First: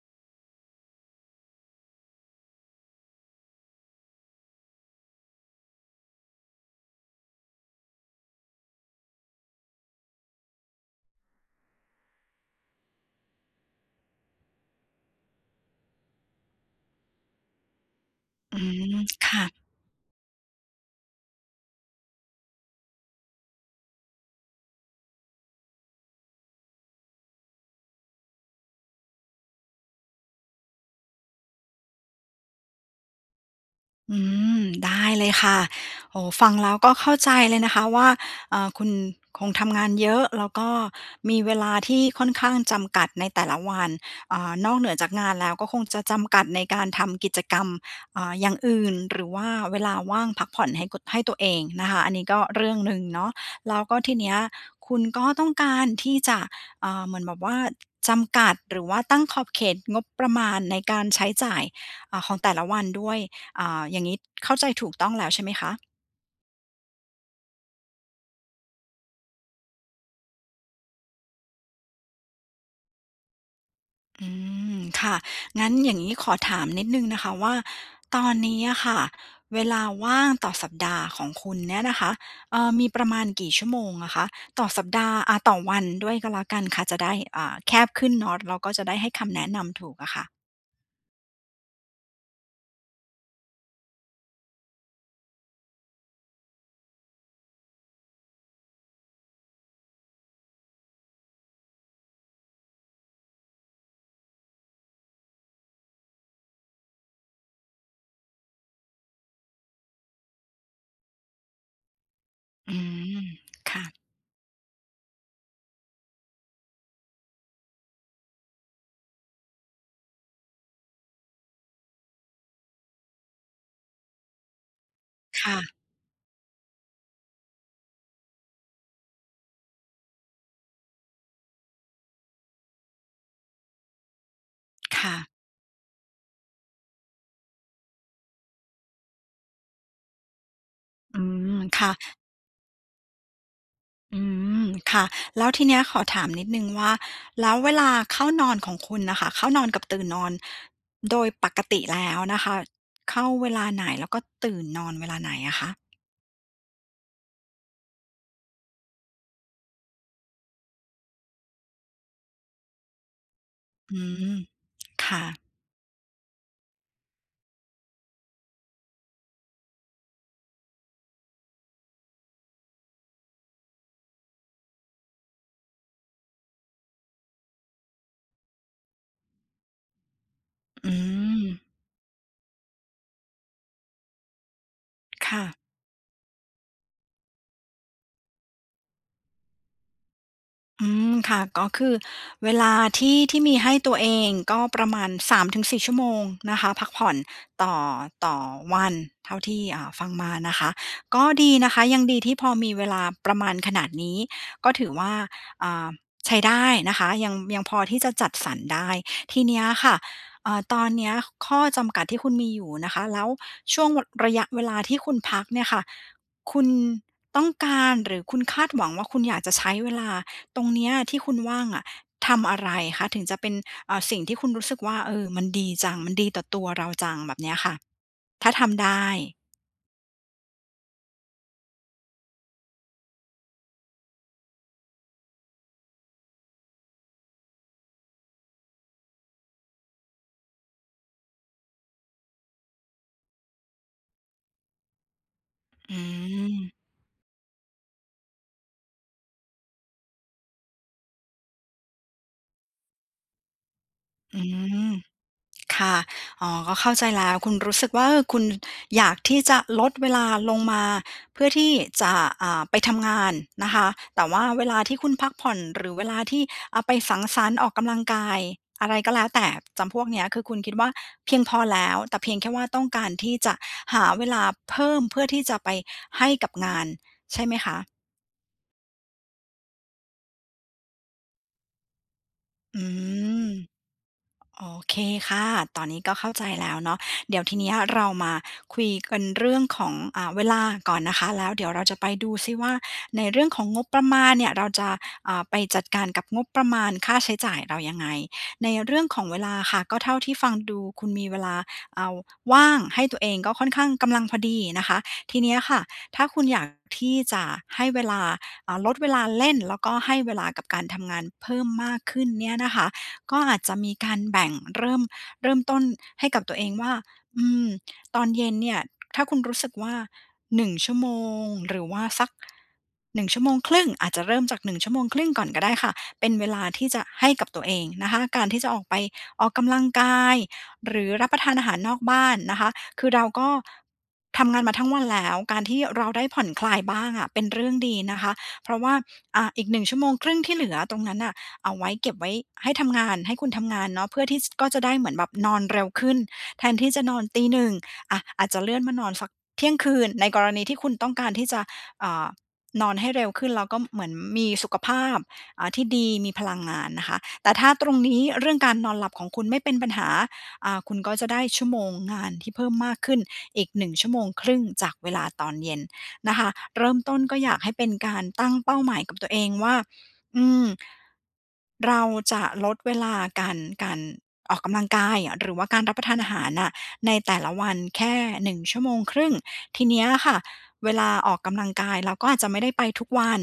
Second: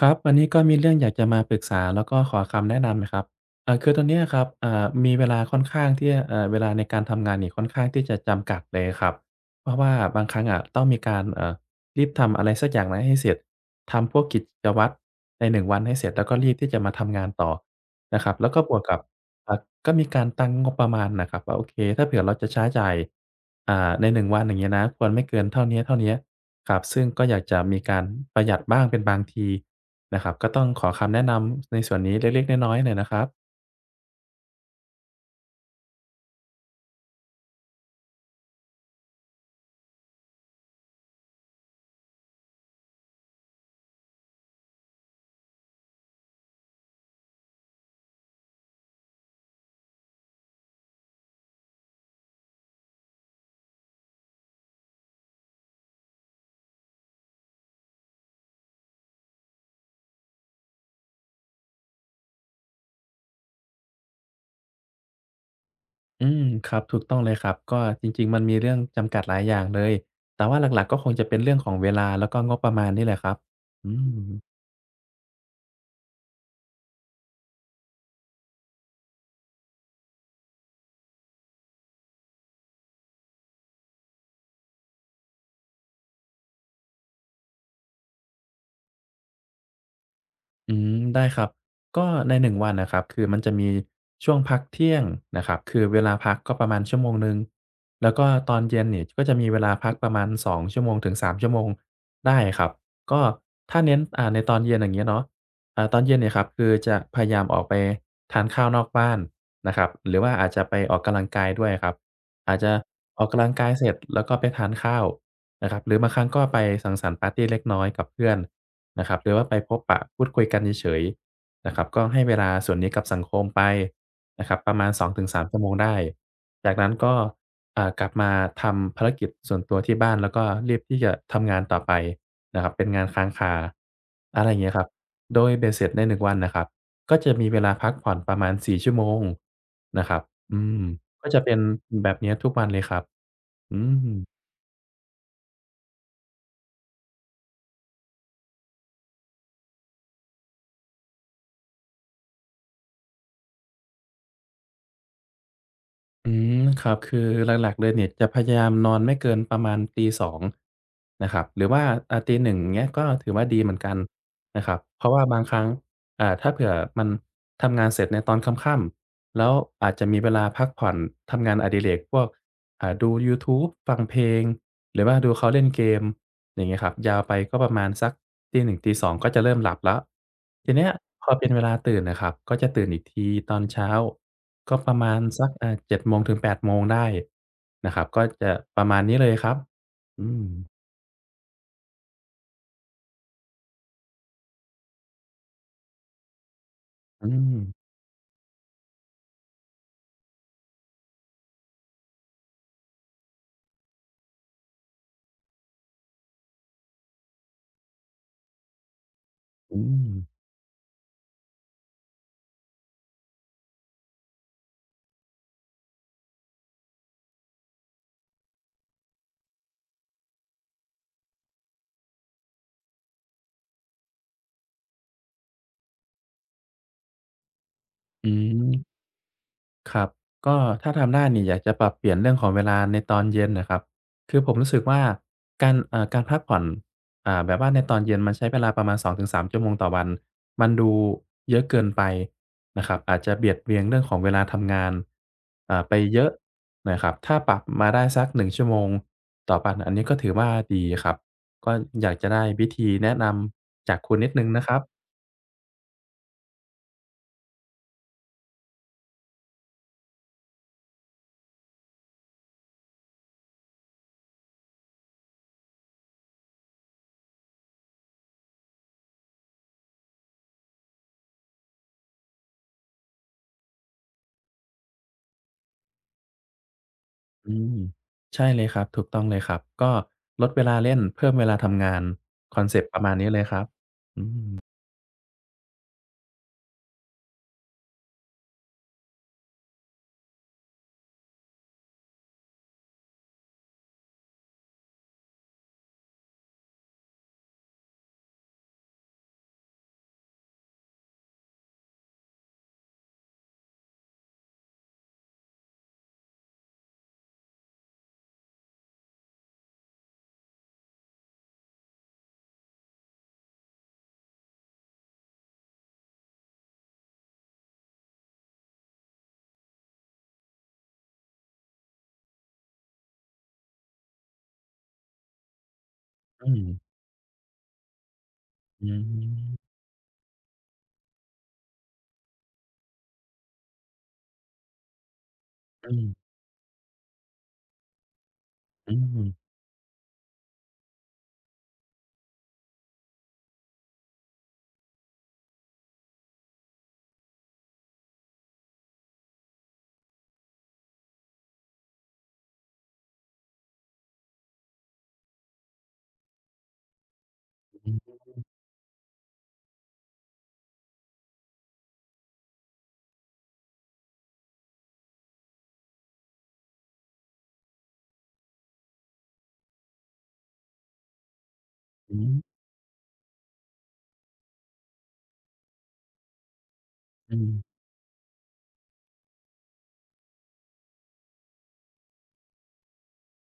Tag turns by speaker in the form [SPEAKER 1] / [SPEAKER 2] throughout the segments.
[SPEAKER 1] ครับวันนี้ก็มีเรื่องอยากจะมาปรึกษาแล้วก็ขอคำแนะนำนะครับคือตอนเนี้ยครับมีเวลาค่อนข้างที่จะเวลาในการทำงานนี่ค่อนข้างที่จะจำกัดเลยครับเพราะว่าบางครั้งอะต้องมีการรีบทำอะไรสักอย่างหนึ่งให้เสร็จทำพวกกิจวัตรในหนึ่งวันให้เสร็จแล้วก็รีบที่จะมาทำงานต่อนะครับแล้ว
[SPEAKER 2] อื
[SPEAKER 1] ก็บวก
[SPEAKER 2] ม
[SPEAKER 1] กับ
[SPEAKER 2] ค่ะ
[SPEAKER 1] อ่าก็มีการตั้งงบประมาณน่ะครับว่าโอเคถ้าเผื่อเราจะใช้จ่ายในหนึ่งวันอย่างเงี้ยนะควรไม่เกินเท่าเนี้ยๆครับซึ่งก็อยากจะมีการประหยัดบ้างเป็นบางที นะครับก็ต้องขอคำแนะนำในส่วนนี้เล็กๆน้อยๆหน่อยนะครับ
[SPEAKER 2] อืมได้เลยค่ะโอ้โฮฟังแล้วก็เข้าใจเลยนะคะว่าคุณคงทำงานเยอะแล้วก็มีเวลาที่ค่อนข้างจำกัดในแต่ละวันนอกเหนือจากงานแล้วก็คงจะจำกัดในการทำกิจกรรมอย่างอื่นหรือว่าเวลาว่างพักผ่อนให้กดให้ตัวเองนะคะอันนี้ก็เรื่องหนึ่งเนาะแล้วก็ทีเนี้ยคุณก็ต้องการที่จะเหมือนแบบว่าจำกัดหรือว่าตั้งขอบเขตงบประมาณในการใช้จ่ายของแต่ละวันด้วย อย่างนี้เข้าใจถูกต้องแล้วใช่ไหมคะ
[SPEAKER 1] อืมครับถูกต้องเลยครับก็จริงๆมันมีเรื่องจำกัดหลายอย่างเลยแต่ว่าหลักๆก็คงจะเป็นเรื่องของเวลาแล้วก็งบประมาณนี่แหละครับอื
[SPEAKER 2] อื
[SPEAKER 1] ม
[SPEAKER 2] มค่ะงั้นอย่างนี้ขอถามนิดนึงนะคะว่าตอนนี้อะค่ะเวลาว่างต่อสัปดาห์ของคุณเนี่ยนะคะมีประมาณกี่ชั่วโมงอะคะต่อสัปดาห์ต่อวันด้วยก็แล้วกันค่ะจะได้แคบขึ้นเนาะเราก็จะได้ให้คำแนะนำถูกอะค่ะ
[SPEAKER 1] อืมได้ครับก็ในหนึ่งวันนะครับคือมันจะมีช่วงพักเที่ยงนะครับคือเวลาพักก็ประมาณชั่วโมงหนึ่ง แล้วก็ตอนเย็นเนี่ยก็จะมีเวลาพักประมาณสองชั่วโมงถึงสามชั่วโมงได้ครับก็ถ้าเน้นในตอนเย็นอย่างเงี้ยเนาะตอนเย็นเนี่ยครับคือจะพยายามออกไปทานข้าวนอกบ้านนะครับหรือว่าอาจจะไปออกกำลังกายด้วยครับอาจจะ
[SPEAKER 2] อื
[SPEAKER 1] อ
[SPEAKER 2] ม
[SPEAKER 1] อกกำลังกาย
[SPEAKER 2] ค่ะ
[SPEAKER 1] เสร็จแล้วก็ไปทานข้าว นะครับหรือบางครั้งก็ไปสังสรรค์ปาร์ตีเล็กน้อยกับเพื่อนนะครับหรือว่าไปพบปะพูดคุยกันเฉยๆนะครับก็ให้เวลาส่วนนี้กับสังคมไปนะครับประมาณ2-3ชั่วโมง
[SPEAKER 2] ค่ะ
[SPEAKER 1] ได้จากนั้นก็กลับมาทำภารกิจส่วนตัวที่บ้านแล้วก็รีบที่จะทำงานต่อไปนะครับเป็นงานค้างคาอะไรอย่างเงี้ยครับ
[SPEAKER 2] ค่ะ
[SPEAKER 1] โดยเบ็ดเสร็จในหนึ่งวันน่ะครับก็จะมีเวลาพักผ่อนประมาณ4ชั่วโมงนะครับอืม
[SPEAKER 2] อื
[SPEAKER 1] ก็จะเป็น
[SPEAKER 2] มค่ะ
[SPEAKER 1] แบบเนี้ยทุกวันเลยครับอืม
[SPEAKER 2] อืมค่ะแล้วทีเนี้ยขอถามนิดหนึ่งว่าแล้วเวลาเข้านอนของคุณน่ะค่ะเข้านอนกับตื่นนอนโดยปกติแล้วนะคะเข้าเวลาไหนแล้วก็ตื่นนอนเวลาไหนอะคะ
[SPEAKER 1] อืมครับคือหลักๆเลยเนี่ยจะพยายามนอนไม่เกินประมาณตี2นะครับหรือว่าตี1เงี้ยก็ถือว่าดีเหมือนกั
[SPEAKER 2] อื
[SPEAKER 1] น
[SPEAKER 2] ม
[SPEAKER 1] นะครับเพราะ
[SPEAKER 2] ค่ะ
[SPEAKER 1] ว่าบางครั้ง ถ้าเผื่อมันทำงานเสร็จในตอนค่ำๆแล้วอาจจะมีเวลาพักผ่อนทำงานอดิเรกพวกดูยูทูบฟังเพลงหรือว่าดูเขาเล่นเกมอย่างงี้ครับยาวไปก็ประมาณสักตีหนึ1งตี2องก็จะเริ่มหลับแล้วทีเนี้
[SPEAKER 2] อื
[SPEAKER 1] ยพอ
[SPEAKER 2] ม
[SPEAKER 1] เป็นเวลาตื่นน่ะครับก็จะตื่นอีกทีตอนเช้าก็ประมาณ
[SPEAKER 2] ค่ะ
[SPEAKER 1] สักเจ็ดโมงถึงแปดโมงได้นะครับก็จะประมาณนี้เลยครับอืม
[SPEAKER 2] อืมค่ะก็คือเวลาที่มีให้ตัวเองก็ประมาณ3-4ชั่วโมงนะคะพักผ่อน
[SPEAKER 1] อืม
[SPEAKER 2] ต่อต่อวันเท่าที่ฟังมานะคะก็ดีนะคะยังดีที่พอมีเวลาประมาณขนาดนี้ก็ถือว่าอ่าใช้ได้นะคะยังพอที่จะจัดสรรได้ทีเนี้ย
[SPEAKER 1] อื
[SPEAKER 2] ค่ะ
[SPEAKER 1] ม
[SPEAKER 2] ตอนเนี้ยข้อจำกัดที่คุณมีอยู่นะคะแล้วช่วงวระยะเวลาที่คุณพักเนี่ยค่ะคุณต้องการหรือคุณคาดหวังว่าคุณอยากจะใช้เวลา ตรงเนี้ยที่คุณว่างอะทำอะไรคะถึงจะเป็นสิ่งที่คุณรู้สึกว่าเออมันดีจังมันดีต่อตัวเราจังแบบเนี้ยค่ะ
[SPEAKER 1] อื
[SPEAKER 2] ถ้าทำ
[SPEAKER 1] ม
[SPEAKER 2] ได้
[SPEAKER 1] ครับก็ถ้าทำได้นี่อยากจะปรับเปลี่ยนเรื่องของเวลาในตอนเย็นน่ะครับคือผมรู้สึกว่าการการพักผ่อนแบบว่าในตอนเย็นมันใช้เวลาประมาณสองถึงสามชั่วโมงต่อวันมันดูเยอะเกินไปนะครับอาจจะเบียดเบียนเรื่องของเวลาทำงานไป
[SPEAKER 2] อื
[SPEAKER 1] เยอะ
[SPEAKER 2] ม
[SPEAKER 1] นะครับถ้าปรับมาได้สักหนึ่งชั่วโมงต่อวันอันนี้ก็ถือว่าดีครับก็อยากจะได้วิธีแนะนำจากคุณนิดห
[SPEAKER 2] อื
[SPEAKER 1] นึ่งนะครับ
[SPEAKER 2] ม ค่ะอ๋อก็เข้าใจแล้วคุณรู้สึกว่าเออคุณอยากที่จะลดเวลาลงมาเพื่อที่จะไปทำงานนะคะแต่ว่าเวลาที่คุณพักผ่อนหรือเวลาที่ไปสังสรรค์ออกกำลังกายอะไรก็แล้วแต่จำพวกเนี้ยคือคุณคิดว่าเพียงพอแล้วแต่เพียงแค่ว่าต้องการที่จะหาเวลาเพิ่มเพื่อที่จะไปให้กับงานใช่
[SPEAKER 1] อื
[SPEAKER 2] ไหม
[SPEAKER 1] ม
[SPEAKER 2] คะ
[SPEAKER 1] ใช่เลยครับถูกต้องเลยครับก็ลดเวลาเล่นเพิ่มเวลาทำงานคอนเซ
[SPEAKER 2] อื
[SPEAKER 1] ปต์ประมาณนี้เลย
[SPEAKER 2] ม
[SPEAKER 1] ครับอื
[SPEAKER 2] โอ
[SPEAKER 1] ม
[SPEAKER 2] เคค่ะ ตอนนี้ก็เข้าใจแล้วเนาะเดี๋ยวทีเนี้ยเรามาคุยกันเรื่องของเวลาก่อนนะคะ แล้วเดี๋ยวเราจะไปดูซิว่าในเรื่องของงบประมาณเนี่ย เราจะไปจัดการกับงบประมาณค่าใช้จ่ายเรายังไงในเรื่องของเวลาค่ะ ก็เท่าที่ฟังดูคุณมีเวลาอ่าว่างให้ตัวเองก็ค่อนข้างกำลังพอดีนะคะ ทีเนี้ยค่ะถ้าคุณอยากที่จะให้เวลาลดเวลาเล่นแล้วก็ให้เวลากับการทำงานเพิ่มมากขึ้นเนี่ยนะคะ ก็อาจจะมีการแบ่งเริ่มต้นให้กับตัวเองว่าอืมตอนเย็นเนี่ยถ้าคุณรู้สึกว่า1ชั่วโมงหรือว่าสัก1ชั่วโมงครึ่งอาจจะเริ่มจาก1ชั่วโมงครึ่งก่อนก็ได้ค่ะเป็นเว
[SPEAKER 1] อื
[SPEAKER 2] ลา
[SPEAKER 1] ม
[SPEAKER 2] ที่จะให้กับตัวเองนะคะการที่จะออก
[SPEAKER 1] อื
[SPEAKER 2] ไปออก
[SPEAKER 1] ม
[SPEAKER 2] กำลังกายหรือรับประทานอาหารนอกบ้านนะคะคือเราก็ทำงานมาทั้งวันแล้วการที่
[SPEAKER 1] อื
[SPEAKER 2] เรา
[SPEAKER 1] ม
[SPEAKER 2] ได้ผ่อนคลายบ้างอะเป็นเรื่องดีนะคะเพราะว่า
[SPEAKER 1] อืม
[SPEAKER 2] อีก1ชั่วโมงครึ่งที่เหลือตรงนั้นน่ะ เอาไว้เก็บไว้ให้ทำงานให้คุณทำงานเนาะเพื่อที่สก็จะได้เหมือนแบบนอนเร็วขึ้นแทนที่จะนอนตีหนงอะอาจจะเลื่อนมานอนสักเที่ยงคืนในกรณีที่คุณต้องการที่จะอ่านอนให้เร็วขึ้นแล้วก็เหมือนมีสุขภาพที่ดีมีพลังงานนะคะแต่ถ้าตร
[SPEAKER 1] อื
[SPEAKER 2] ง
[SPEAKER 1] ม
[SPEAKER 2] นี้เรื่องการนอนหลับของคุณไม่เป็นปัญหาคุณก็จะได้ชั่วโมงงานที่เพิ่มมากขึ้นอีกหนึ่งชั่วโมงครึ่งจากเวลาตอนเย็นนะคะเริ่มต้นก็อยากให้เป็นการตั้งเป้าหมายกับตัวเองว่า อืมเรา
[SPEAKER 1] อื
[SPEAKER 2] จะ
[SPEAKER 1] ม
[SPEAKER 2] ลดเวลาการการออกกำลังกายหรือว่าการรับประทานอาหารน่ะใน
[SPEAKER 1] อื
[SPEAKER 2] แต่ละ
[SPEAKER 1] ม
[SPEAKER 2] วันแค่1ชั่วโมงครึ่งทีเนี้ยค่ะเวลาออกกำลังกายเราก็อาจจะไม่ได้ไปทุกวัน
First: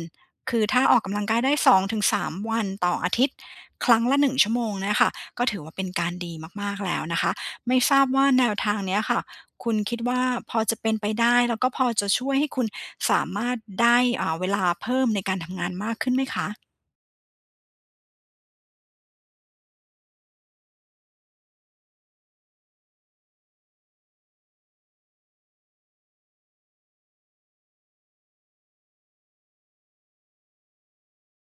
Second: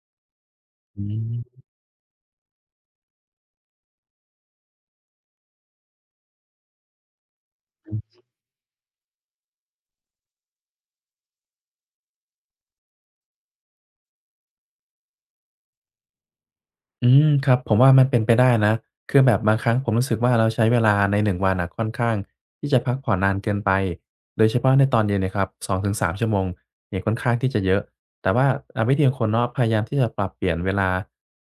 [SPEAKER 2] คือถ้าออก
[SPEAKER 1] อื
[SPEAKER 2] กำลังกายได้
[SPEAKER 1] ม
[SPEAKER 2] สองถึงสา3วันต่ออาทิตย์ครั้งละหนึ่งชั่วโมงเนี่ยค่ะก็ถือว่าเป็นการดีมากๆแล้วนะคะไม่ทราบว่าแนวทางเนี้ยค่ะคุณคิดว่าพอจะเป็นไปได้แล้วก็พอจะช่วยให้คุณสามารถได้เวลาเพิ่มในการทำงานมากขึ้นไหมคะ
[SPEAKER 1] อืมครับผมว่ามันเป็นไปได้นะคือแบบบางครั้งผมรู้สึกว่าเราใช้เวลาในหนึ่งวันน่ะค่อนข้างที่จะพักผ่อนนานเกินไปโดยเฉพาะในตอนเย็นเนี่ยครับ2-3ชั่วโมงเนี่ยค่อนข้างที่จะเยอะแต่ว่าวิธีของคุณเนาะพยายามที่จะปรับเปลี่ยนเวลา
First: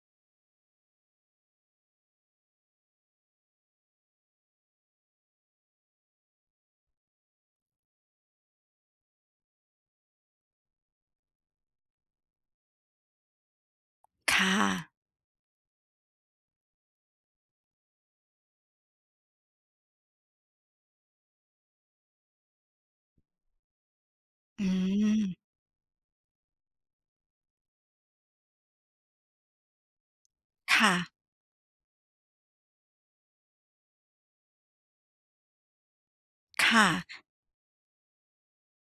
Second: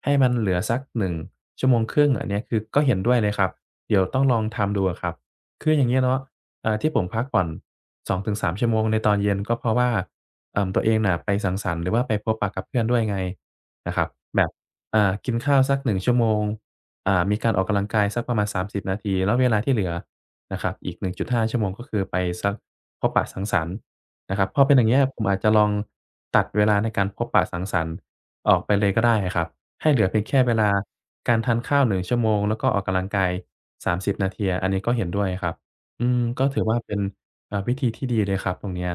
[SPEAKER 1] ให้มันเหลือสักหนึ่งชั่วโมงครึ่งอันเนี้ยคือก็เห็นด้วยเลยครับเดี๋ยวต้องลองทำดูอะครับคืออย่างเงี้ยเนาะที่ผมพักผ่อนสองถึงสามชั่วโมงในตอนเย็นก็เพราะว่าตัวเองน่ะไปสังสรรค์หรือว่าไปพบปะกับเพื่อนด้วยไงนะครับแบบ
[SPEAKER 2] ค่ะ
[SPEAKER 1] กินข้าวสักหนึ่งชั่วโมงมีการออกกำลังกายสักประมาณสามสิบนาทีแล้วเวลาที่เหลือนะครับอีก1.5ชั่วโมงก็คือไปสักพบปะสังสรรค์นะครับพอ
[SPEAKER 2] อื
[SPEAKER 1] เป็นอย่างเงี้ยผมอาจ
[SPEAKER 2] ม
[SPEAKER 1] จะลองตัดเวลาในการพบปะสังสรรค์ออกไปเลยก็ได้อะครับให้เหลือเพียงแค่เวลา
[SPEAKER 2] ค่ะ
[SPEAKER 1] การทานข้าวหนึ่งชั่วโมงแล้วก็ออกกำลังกายสามสิบนาทีอันนี้ก็เห็นด้วยครับอืมก็ถือ
[SPEAKER 2] ค
[SPEAKER 1] ว่าเป็น
[SPEAKER 2] ่ะ
[SPEAKER 1] วิธีที่ดีเลยครับตรงเนี้ย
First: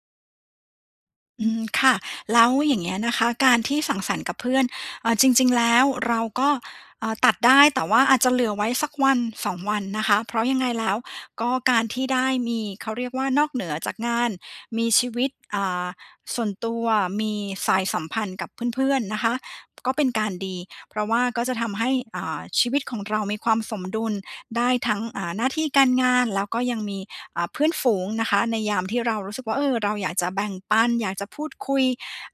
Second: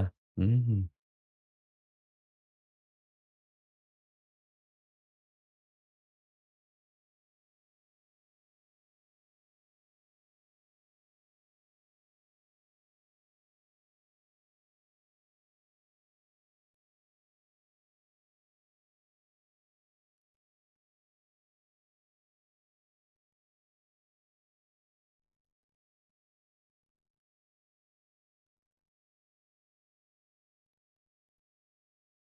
[SPEAKER 2] อืมค่ะแล้วอย่างเงี้ยนะคะการที่สังสรรค์กับเพื่อนจริงๆแล้วเราก็ตัดได้แต่ว่าอาจจะเหลือไว้สักวันสองวันนะคะเพราะยังไงแล้วก็การที่ได้มีเขาเรียกว่านอกเหนือจากงานมีชีวิตส่วนตัวมีสายสัมพันธ์กับเพื่อนๆนะคะก็เป็นการดีเพราะว่าก็จะทำให้ชีวิตของเรามีความสมดุล ได้ทั้งหน้าที่การงานแล้วก็ยังมีเพื่อนฝูงนะคะในยามที่เรารู้สึกว่าเออเราอยากจะแบ่งปันอยากจะพูดคุย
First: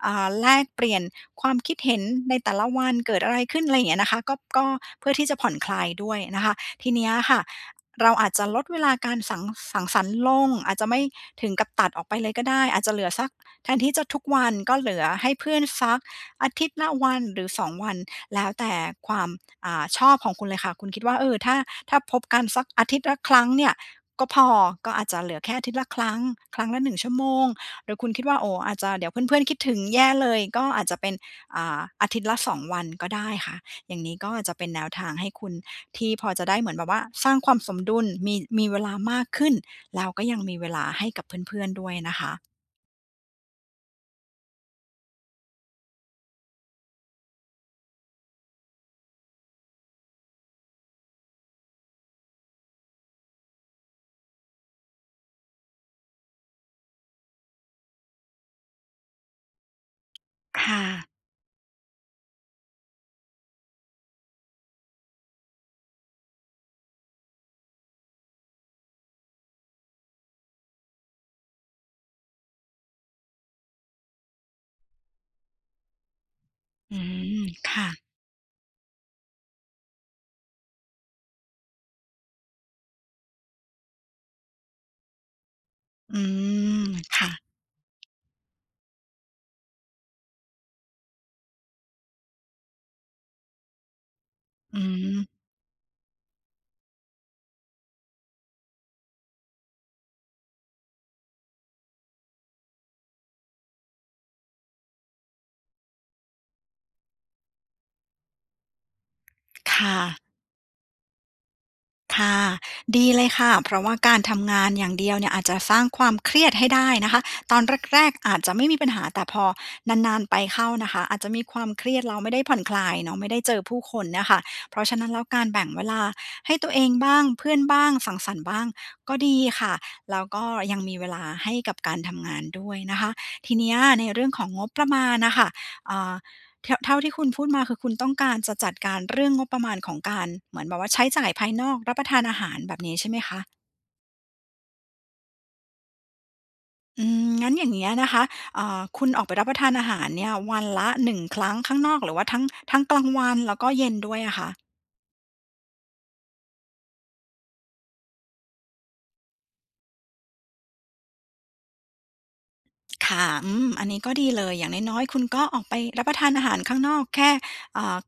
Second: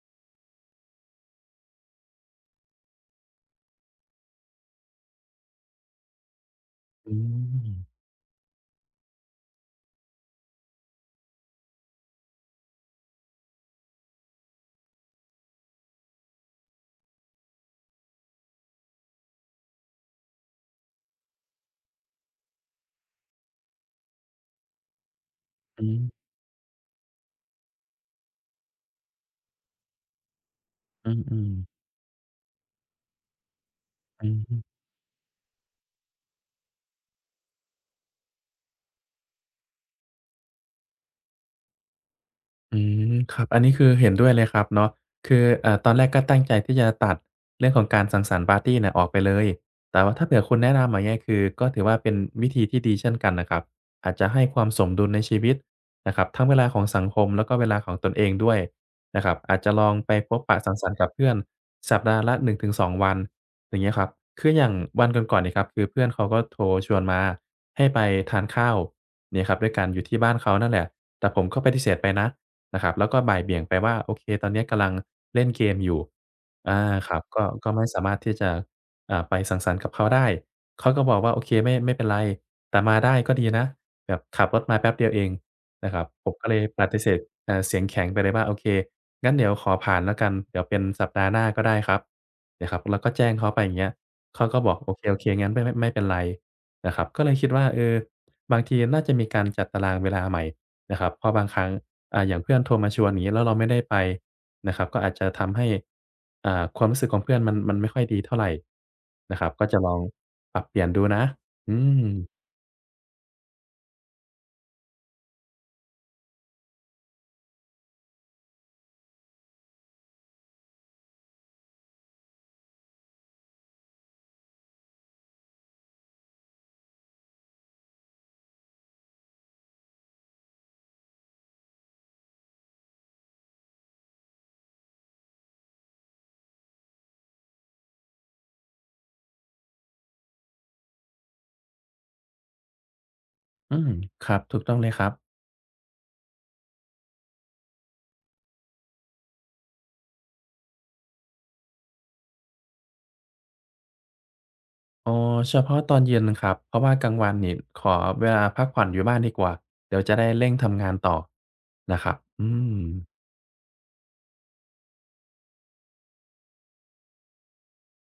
[SPEAKER 2] แลกเปลี่ยนความคิดเห็นในแต่ละวันเกิดอะไรขึ้นอะไรอย่างเงี้ยนะคะก็เพื่อที่จะผ่อนคลายด้วยนะคะทีเนี้ย
[SPEAKER 1] อื
[SPEAKER 2] ค่ะ
[SPEAKER 1] ม
[SPEAKER 2] เราอาจจะลดเวลาการสังสรรค์ลงอาจจะไม่ถึงกับตัดออกไปเลยก็ได้อาจจะเหลือสักแทนที่จะทุกวันก็เหลือให้เพื่อนสักอาทิตย์ละวันหรือสองวันแล้วแต่ความ ชอบของคุณเลยค่ะคุณคิดว่าเออถ้าพบกันสักอาทิตย์ละครั้งเนี่ยก็พอก็อาจจะเหลือแค่อาทิตย์
[SPEAKER 1] อื
[SPEAKER 2] ละครั้ง
[SPEAKER 1] ม
[SPEAKER 2] ครั้งละ1ชั่วโมงหรือคุณคิดว่าโอ้อาจจะเดี๋ยวเพื่อนๆคิดถึงแย่เลยก็อาจจะ
[SPEAKER 1] อื
[SPEAKER 2] เป็น
[SPEAKER 1] มอืม
[SPEAKER 2] อาทิตย์ละสองวันก็ได้ค่ะอย่างนี้ก็
[SPEAKER 1] อื
[SPEAKER 2] อาจจะ
[SPEAKER 1] ม
[SPEAKER 2] เป็นแนวทางให้คุณที่พอจะได้เหมือนแบบว่าสร้างความสมดุลมีเวลามากขึ้นแล้วก็ยังมีเวลาให้กับเพื่อนๆด้วยนะคะ
[SPEAKER 1] อืมครับอันนี้คือเห็นด้วยเลยครับเนาะคือตอนแรกก็ตั้งใจที่จะตัดเรื่องของการสังสรรค์ปาร์ตีเนี่ยออกไปเลยแต่ว่าถ้าเผื่อคุณแนะนำมาเนี่ยคือก็ถือว่าเป็นวิธีที่ดีเช่นกันนะครับอาจจะให้ความสมดุลในชีวิตนะครับทั้งเวลาของสังคมแล้วก็เวลาของตนเองด้วยนะครับอาจจะลองไปพบปะสัง
[SPEAKER 2] ค่ะ
[SPEAKER 1] สรรค์กับเพื่อนสัปดาห์ละ1 ถึง 2 วันอย่างเงี้ยครับคืออย่างวันก่อนๆเนี่ยครับคือเพื่อนเขาก็โทรชวนมาให้ไปทานข้าวเนี่ยครับด้วยกันอยู่ที่บ้านเขานั่นแหละแต่ผมก็ปฏิเสธไปนะ นะครับแล้วก็บ่ายเบี่ยงไปว่าโอเคตอนเนี้ยกำลังเล่นเกมอยู่อา
[SPEAKER 2] อื
[SPEAKER 1] ครับ
[SPEAKER 2] ม
[SPEAKER 1] ก็ไม่
[SPEAKER 2] ค่ะ
[SPEAKER 1] สามารถที่จะไปสังสรรค์กับเขาได้เขาก็บอกว่าโอเคไม่ไม่เป็นไรแต่มาได้ก็ดีนะแบบขับรถมาแป๊บเดียวเองนะครับ
[SPEAKER 2] อื
[SPEAKER 1] ผมก็เลยป
[SPEAKER 2] ม
[SPEAKER 1] ฏิเสธ
[SPEAKER 2] ค่ะ
[SPEAKER 1] เสียงแข็งไปเลยว่าโอเคงั้นเดี๋ยวขอผ่านแล้วกันเดี๋ยวเป็นสัปดาห์หน้าก็ได้ครับนะครับแล้วก็แจ้งเขาไปอย่างเงี้ยเขาก็บอ
[SPEAKER 2] อื
[SPEAKER 1] กโอเค
[SPEAKER 2] ม
[SPEAKER 1] โอเคงั้นไม่ไม่ไม่เป็นไรนะครับก็เลยคิดว่าเออบางทีน่าจะมีการจัดตารางเวลาใหม่นะครับเพราะบางครั้ง อย่างเพื่อนโทรมาชวนอย่างงี้แล้วเราไม่ได้ไปนะครับก็อาจจะทำให้ความรู้สึกของเพื่อนมันไม่ค่อยดีเท่าไรนะครับก็จะลอ
[SPEAKER 2] ค่ะ
[SPEAKER 1] งปรับเปลี่ยนดูนะอืม
[SPEAKER 2] ค่ะดีเลยค่ะเพราะว่าการทำงานอย่างเดียวเนี่ยอาจจะสร้างความเครียดให้ได้นะคะตอนแรกๆอาจจะไม่มีปัญหาแต่พอนานๆไปเข้านะคะอาจจะมีความเครียดเราไม่ได้ผ่อนคลายเนาะไม่ได้เจอผู้คนเนี่ยค่ะเพราะฉะนั้นแล้วการแบ่งเวลาให้ตัวเองบ้างเพื่อนบ้างสังสรรค์บ้างก็ดีค่ะแล้วก็ยังมีเวลาให้กับการทำงานด้วยนะคะทีเนี้ยในเรื่องของงบประมาณน่ะค่ะอ่า เท่าที่คุณพูดมาคือคุณต้องการจะจัดการเรื่องงบประมาณของการเหมือนแบบว่าใช้จ่ายภายนอกรับประทานอาหารแบบนี้ใช่ไหมคะ
[SPEAKER 1] อืมครับถูกต้องเลยครับ
[SPEAKER 2] อืมงั้นอย่างเงี้ยนะคะคุณออกไปรับประทานอาหารเนี่ยวันละหนึ่งครั้งข้างนอกหรือว่าทั้งกลางวันแล้วก็เย็นด้วยอะคะ
[SPEAKER 1] อ๋อเฉพาะตอนเย็นครับเพราะว่ากลางวันนี่ขอเวลาพักผ่อนอยู่บ้านดีกว่าเดี๋ยวจะได้เร่งทำงานต่อนะครับอืม
[SPEAKER 2] ค่ะอืมอันนี้ก็ดีเลย อย่างน้อยๆ คุณก็ออกไปรับประทานอาหารข้างนอกแค่อ่า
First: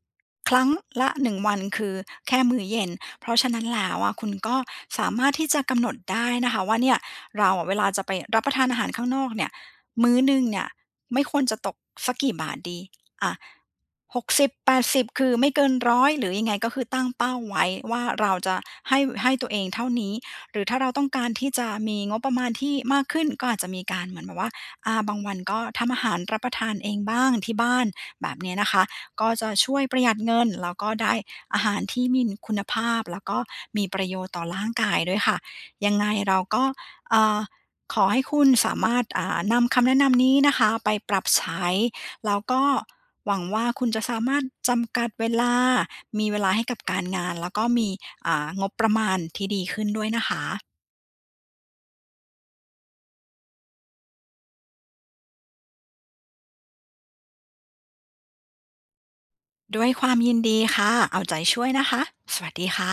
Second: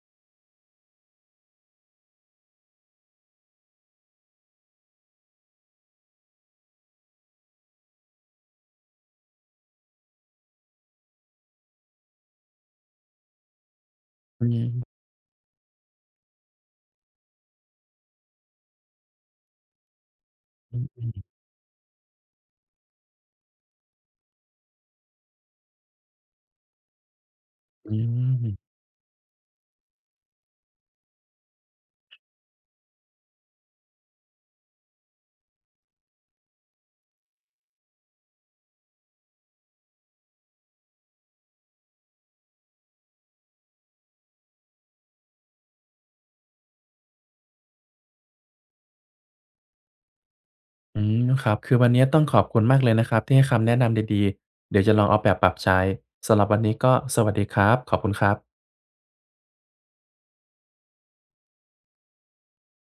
[SPEAKER 2] ครั้งละหนึ่งวันคือแค่มื้อเย็น เพราะฉะนั้นแล้วอะคุณก็สามารถที่จะกำหนดได้นะคะว่าเนี่ยเราอะเวลาจะไปรับประทานอาหารข้างนอกเนี่ยมื้อหนึ่งเนี่ยไม่ควรจะตกสักกี่บาทดีอะหก
[SPEAKER 1] อื
[SPEAKER 2] สิบแป
[SPEAKER 1] ม
[SPEAKER 2] ดสิบคือไม่เกิน100หรือยังไงก็คือตั้งเป้าไว้ว่าเราจะให้ตัวเองเท่านี้หรือ
[SPEAKER 1] อ
[SPEAKER 2] ถ้าเราต้อ
[SPEAKER 1] ือ
[SPEAKER 2] งการที่จะมีงบประมาณที่มากขึ้นก็อาจจะมีการเหมือนแบบว่า อาบางวันก็ทำอาหารรับประทานเองบ้างที่บ้าน
[SPEAKER 1] อื
[SPEAKER 2] แบบเนี้ยนะ
[SPEAKER 1] ม
[SPEAKER 2] คะก็จะช่วยประหยัดเงินแล้วก็ได้อาหารที่มีคุณภาพแล้วก็มีประโยชน์ต่อร่างกายด้วยค่ะยังไงเราก็เอ่อขอให้คุณสามารถนำคำแนะนำนี้นะคะไปปรับใช้แล้วก็หวังว่าคุณจะสามารถจำกัดเวลามีเวลาให้กับการงานแล้วก็มีงบประมาณที่ดีขึ้นด้วยนะคะ
[SPEAKER 1] อืมครับคือวันนี้ต้องขอบคุณมากเลยนะครับที่ให้คำแนะนำดีๆเดี๋ยวจะลองเอาแบบปรับใช้สำหรับวันนี้ก็สวัสดีครับขอบคุณครับ
[SPEAKER 2] ด้วยความยินดีค่ะเอาใจช่วยนะคะสวัสดีค่ะ